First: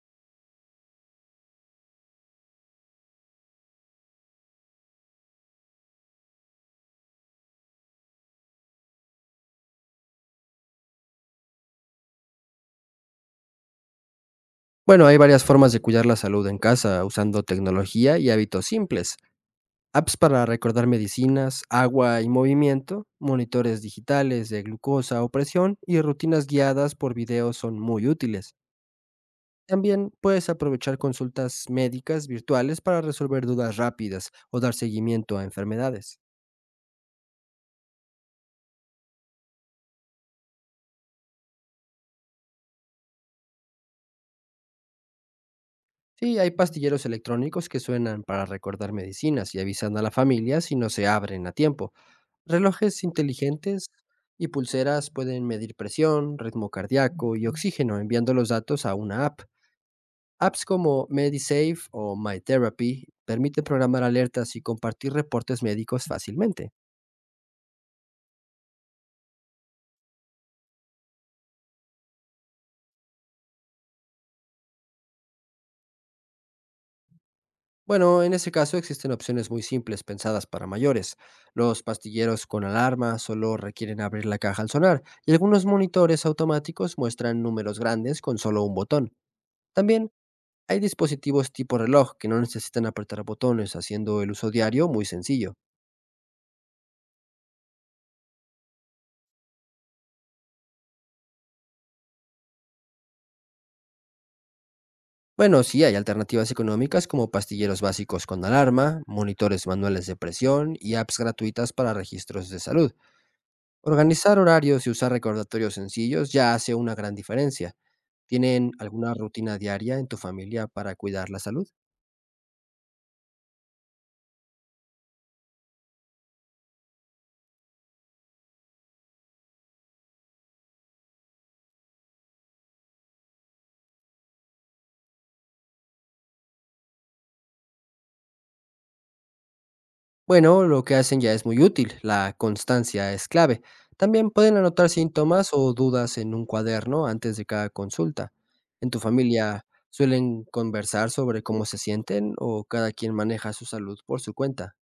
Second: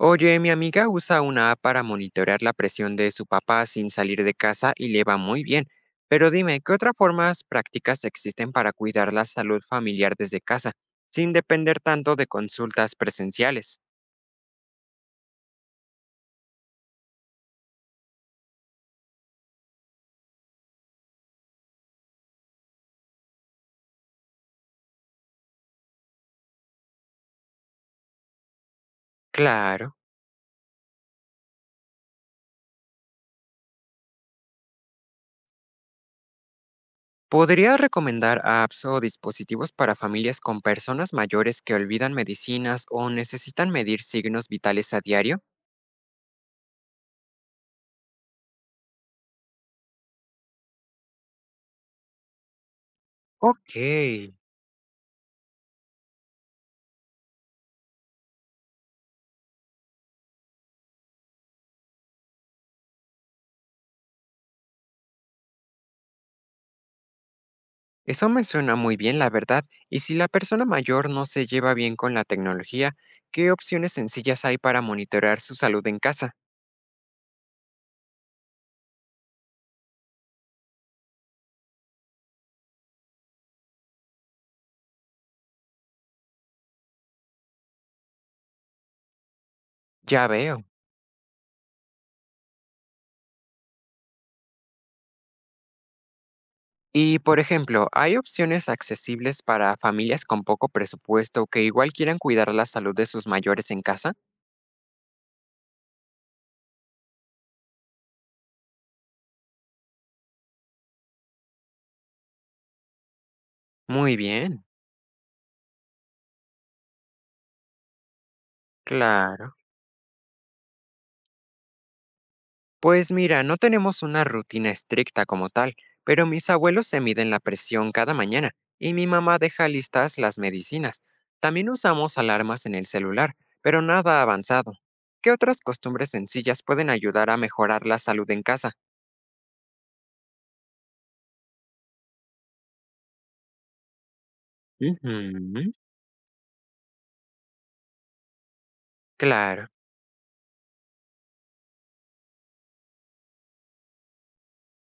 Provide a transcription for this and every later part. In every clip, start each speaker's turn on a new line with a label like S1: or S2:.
S1: Oye, mi amiga usa una app para monitorear la presión de su papá sin salir de casa y le va muy bien. Pero dime, ¿qué otras formas prácticas existen para cuidar la salud familiar desde casa, sin depender tanto de consultas presenciales?
S2: Bueno, hay varias formas de cuidar la salud en casa, usando tecnología y hábitos simples. Apps para recordar medicinas, agua y movimiento, monitores digitales de glucosa o presión y rutinas guiadas por videos son muy útiles.
S1: Claro.
S2: También puedes aprovechar consultas médicas virtuales para resolver dudas rápidas o dar seguimiento a enfermedades.
S1: ¿Podría recomendar apps o dispositivos para familias con personas mayores que olvidan medicinas o necesitan medir signos vitales a diario?
S2: Sí, hay pastilleros electrónicos que suenan para recordar medicinas y avisan a la familia si no se abren a tiempo. Relojes
S1: Ok.
S2: inteligentes y pulseras pueden medir presión, ritmo cardíaco y oxígeno enviando los datos a una app. Apps como MediSafe o MyTherapy permiten programar alertas y compartir reportes médicos fácilmente.
S1: Eso me suena muy bien, la verdad. Y si la persona mayor no se lleva bien con la tecnología, ¿qué opciones sencillas hay para monitorear su salud en casa?
S2: Bueno, en ese caso existen opciones muy simples pensadas para mayores. Los pastilleros con alarma solo requieren abrir la caja al sonar y algunos monitores automáticos muestran números grandes con solo un botón. También
S1: Ya veo.
S2: hay dispositivos tipo reloj que no necesitan apretar botones, haciendo el uso diario muy sencillo.
S1: Y, por ejemplo, ¿hay opciones accesibles para familias con poco presupuesto que igual quieran cuidar la salud de sus mayores en casa?
S2: Bueno, sí hay alternativas económicas como pastilleros básicos con alarma, monitores manuales de presión y apps gratuitas para registros de salud.
S1: Muy
S2: Organizar
S1: bien,
S2: horarios y usar recordatorios sencillos ya hace una gran diferencia. ¿Tienen alguna rutina
S1: claro.
S2: diaria en tu familia para cuidar la salud?
S1: Pues mira, no tenemos una rutina estricta como tal, pero mis abuelos se miden la presión cada mañana y mi mamá deja listas las medicinas. También usamos alarmas en el celular, pero nada avanzado. ¿Qué otras costumbres sencillas pueden ayudar a mejorar la salud en casa?
S2: Bueno, lo que hacen ya es muy útil, la constancia es clave. También pueden anotar síntomas
S1: Ujú,
S2: o dudas en un cuaderno antes de cada consulta. ¿En tu familia
S1: claro.
S2: suelen conversar sobre cómo se sienten o cada quien maneja su salud por su cuenta?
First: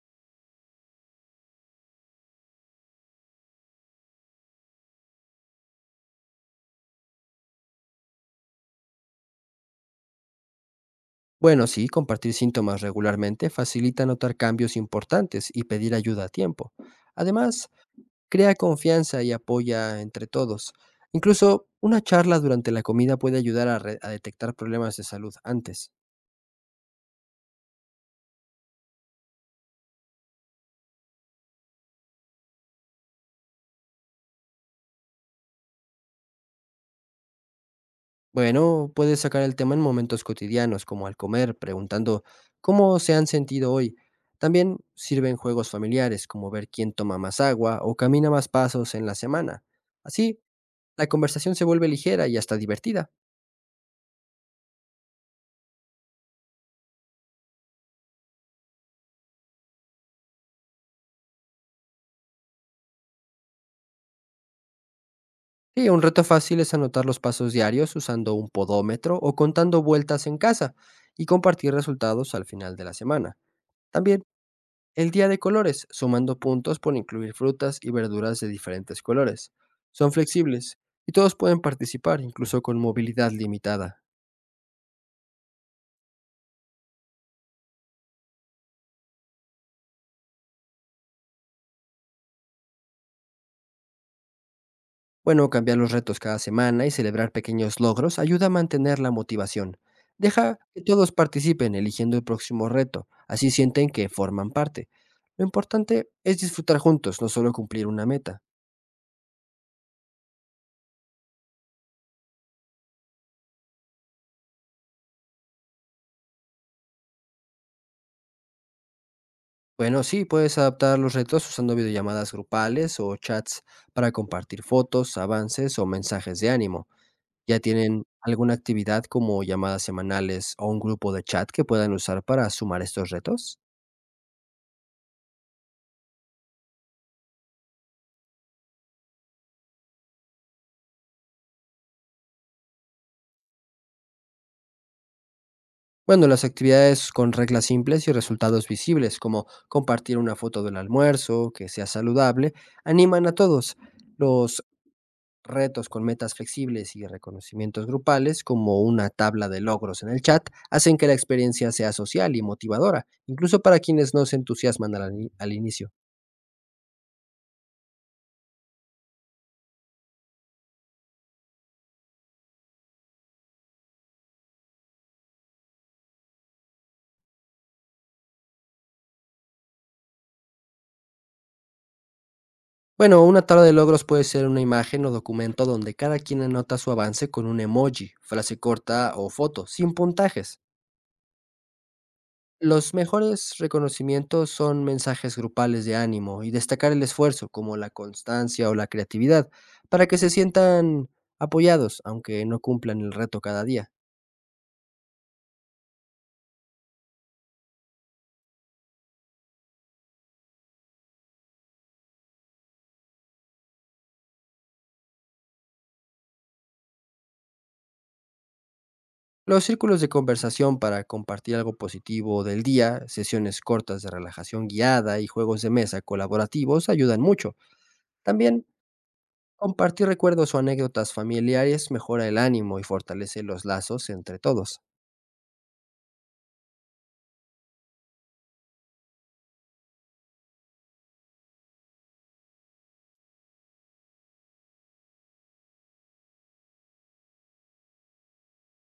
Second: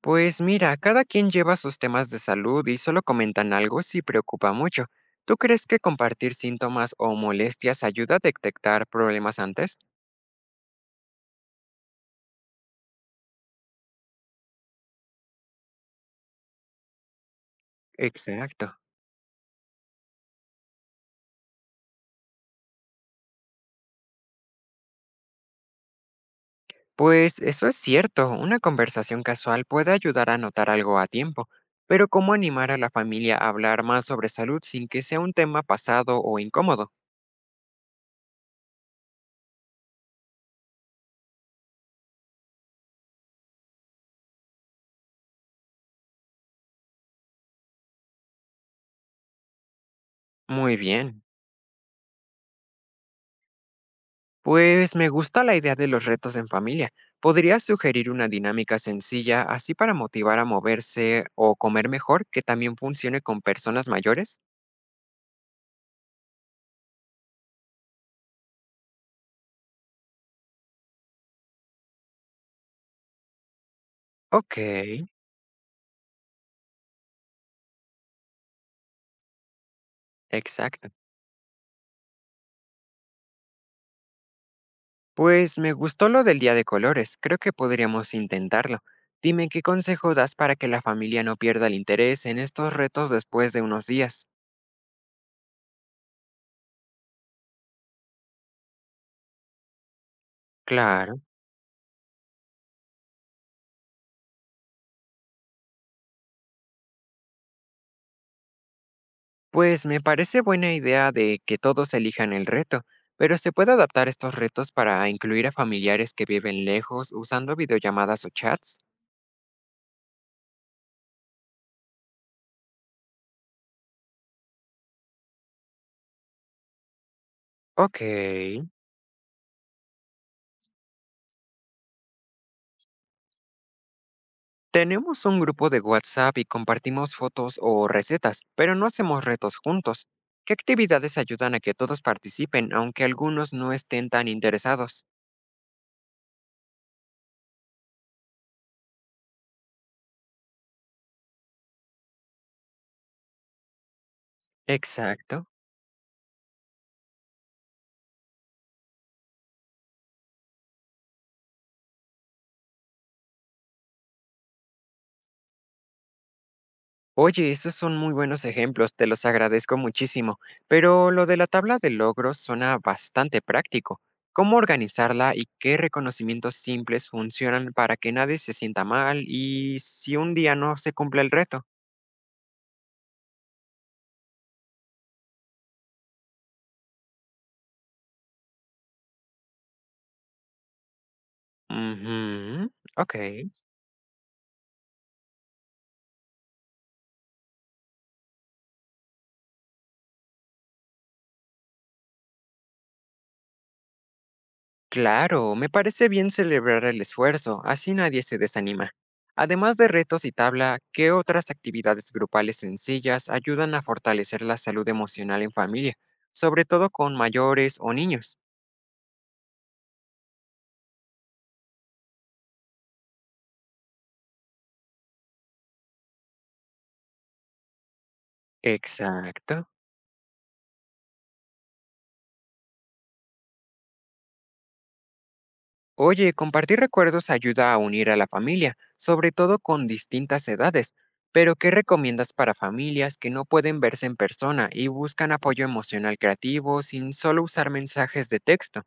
S1: Pues mira, cada quien lleva sus temas de salud y solo comentan algo si preocupa mucho. ¿Tú crees que compartir síntomas o molestias ayuda a detectar problemas antes?
S2: Bueno, sí, compartir síntomas regularmente facilita notar cambios importantes y pedir ayuda a tiempo. Además, crea
S1: Exacto.
S2: confianza y apoya entre todos. Incluso una charla durante la comida puede ayudar a, a detectar problemas de salud antes.
S1: Pues eso es cierto, una conversación casual puede ayudar a notar algo a tiempo, pero ¿cómo animar a la familia a hablar más sobre salud sin que sea un tema pasado o incómodo?
S2: Bueno, puedes sacar el tema en momentos cotidianos, como al comer, preguntando cómo se han sentido hoy. También sirven juegos familiares, como ver quién toma más agua o camina más pasos en la semana. Así,
S1: Muy
S2: la
S1: bien,
S2: conversación se vuelve ligera y hasta divertida.
S1: pues me gusta la idea de los retos en familia. ¿Podrías sugerir una dinámica sencilla así para motivar a moverse o comer mejor que también funcione con personas mayores?
S2: Sí, un reto fácil es anotar los pasos diarios usando un podómetro o contando vueltas en casa y compartir resultados al final de la semana. También
S1: Ok,
S2: el día de colores, sumando puntos por incluir frutas y verduras de diferentes colores. Son flexibles
S1: exacto.
S2: y todos pueden participar, incluso con movilidad limitada.
S1: Pues me gustó lo del día de colores, creo que podríamos intentarlo. Dime qué consejo das para que la familia no pierda el interés en estos retos después de unos días.
S2: Bueno, cambiar los retos cada semana y celebrar pequeños logros ayuda a mantener la motivación. Deja que todos
S1: Claro,
S2: participen eligiendo el próximo reto, así sienten que forman parte. Lo importante es disfrutar juntos, no solo cumplir una meta.
S1: pues me parece buena idea de que todos elijan el reto, pero se puede adaptar estos retos para incluir a familiares que viven lejos usando videollamadas o chats.
S2: Bueno, sí, puedes adaptar los retos usando videollamadas grupales o chats para compartir fotos, avances o mensajes de ánimo. ¿Ya
S1: Ok.
S2: tienen alguna actividad como llamadas semanales o un grupo de chat que puedan usar para sumar estos retos?
S1: Tenemos un grupo de WhatsApp y compartimos fotos o recetas, pero no hacemos retos juntos. ¿Qué actividades ayudan a que todos participen, aunque algunos no estén tan interesados?
S2: Bueno, las actividades con reglas simples y resultados visibles, como compartir una foto del almuerzo, que sea saludable, animan a todos. Los
S1: Exacto.
S2: retos con metas flexibles y reconocimientos grupales, como una tabla de logros en el chat, hacen que la experiencia sea social y motivadora, incluso para quienes no se entusiasman al, al inicio.
S1: Oye, esos son muy buenos ejemplos, te los agradezco muchísimo, pero lo de la tabla de logros suena bastante práctico. ¿Cómo organizarla y qué reconocimientos simples funcionan para que nadie se sienta mal y si un día no se cumple el reto?
S2: Bueno, una tabla de logros puede ser una imagen o documento donde cada quien anota su avance con un emoji, frase corta o foto, sin puntajes.
S1: Ujú,
S2: Los
S1: ok.
S2: mejores reconocimientos son mensajes grupales de ánimo y destacar el esfuerzo, como la constancia o la creatividad, para que se sientan apoyados, aunque no cumplan el reto cada día.
S1: Claro, me parece bien celebrar el esfuerzo, así nadie se desanima. Además de retos y tabla, ¿qué otras actividades grupales sencillas ayudan a fortalecer la salud emocional en familia, sobre todo con mayores o niños?
S2: Los círculos de conversación para compartir algo positivo del día, sesiones cortas de relajación guiada y juegos de mesa colaborativos ayudan mucho. También
S1: Exacto.
S2: compartir recuerdos o anécdotas familiares mejora el ánimo y fortalece los lazos entre todos.
S1: Oye, compartir recuerdos ayuda a unir a la familia, sobre todo con distintas edades. Pero, ¿qué recomiendas para familias que no pueden verse en persona y buscan apoyo emocional creativo sin solo usar mensajes de texto?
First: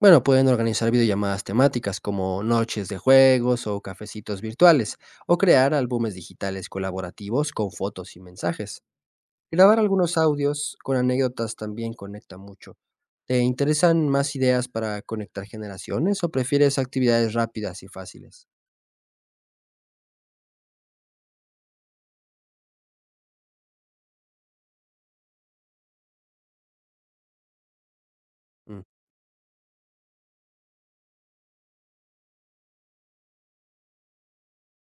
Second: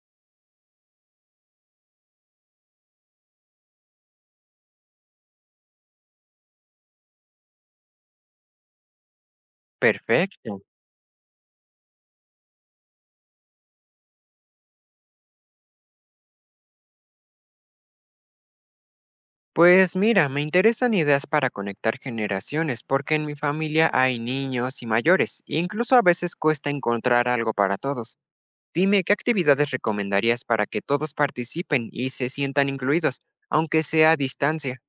S2: Bueno, pueden organizar videollamadas temáticas como noches de juegos o cafecitos virtuales, o crear álbumes digitales colaborativos con fotos y mensajes. Grabar algunos
S1: Perfecto.
S2: audios con anécdotas también conecta mucho. ¿Te interesan más ideas para conectar generaciones o prefieres actividades rápidas y fáciles?
S1: Pues mira, me interesan ideas para conectar generaciones, porque en mi familia hay niños y mayores, e incluso a veces cuesta encontrar algo para todos.
S2: Mm.
S1: Dime, ¿qué actividades recomendarías para que todos participen y se sientan incluidos, aunque sea a distancia?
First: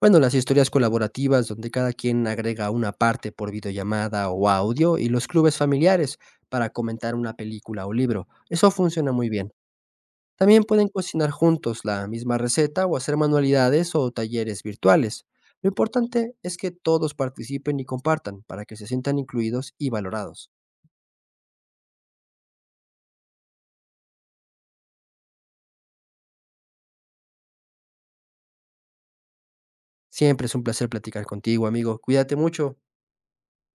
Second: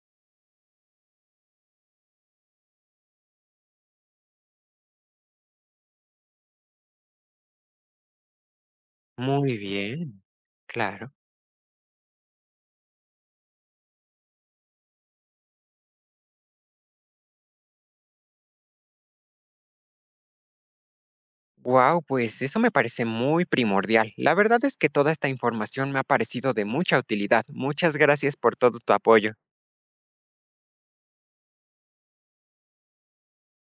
S2: Bueno, las historias colaborativas donde cada quien agrega una parte por videollamada o audio y los clubes familiares para comentar una película o libro. Eso funciona muy bien.
S1: Muy bien,
S2: También pueden
S1: claro.
S2: cocinar juntos la misma receta o hacer manualidades o talleres virtuales. Lo importante es que todos participen y compartan para que se sientan incluidos y valorados.
S1: Wow, pues eso me parece muy primordial. La verdad es que toda esta información me ha parecido de mucha utilidad. Muchas gracias por todo tu apoyo.
S2: Siempre es un placer platicar contigo, amigo. Cuídate mucho.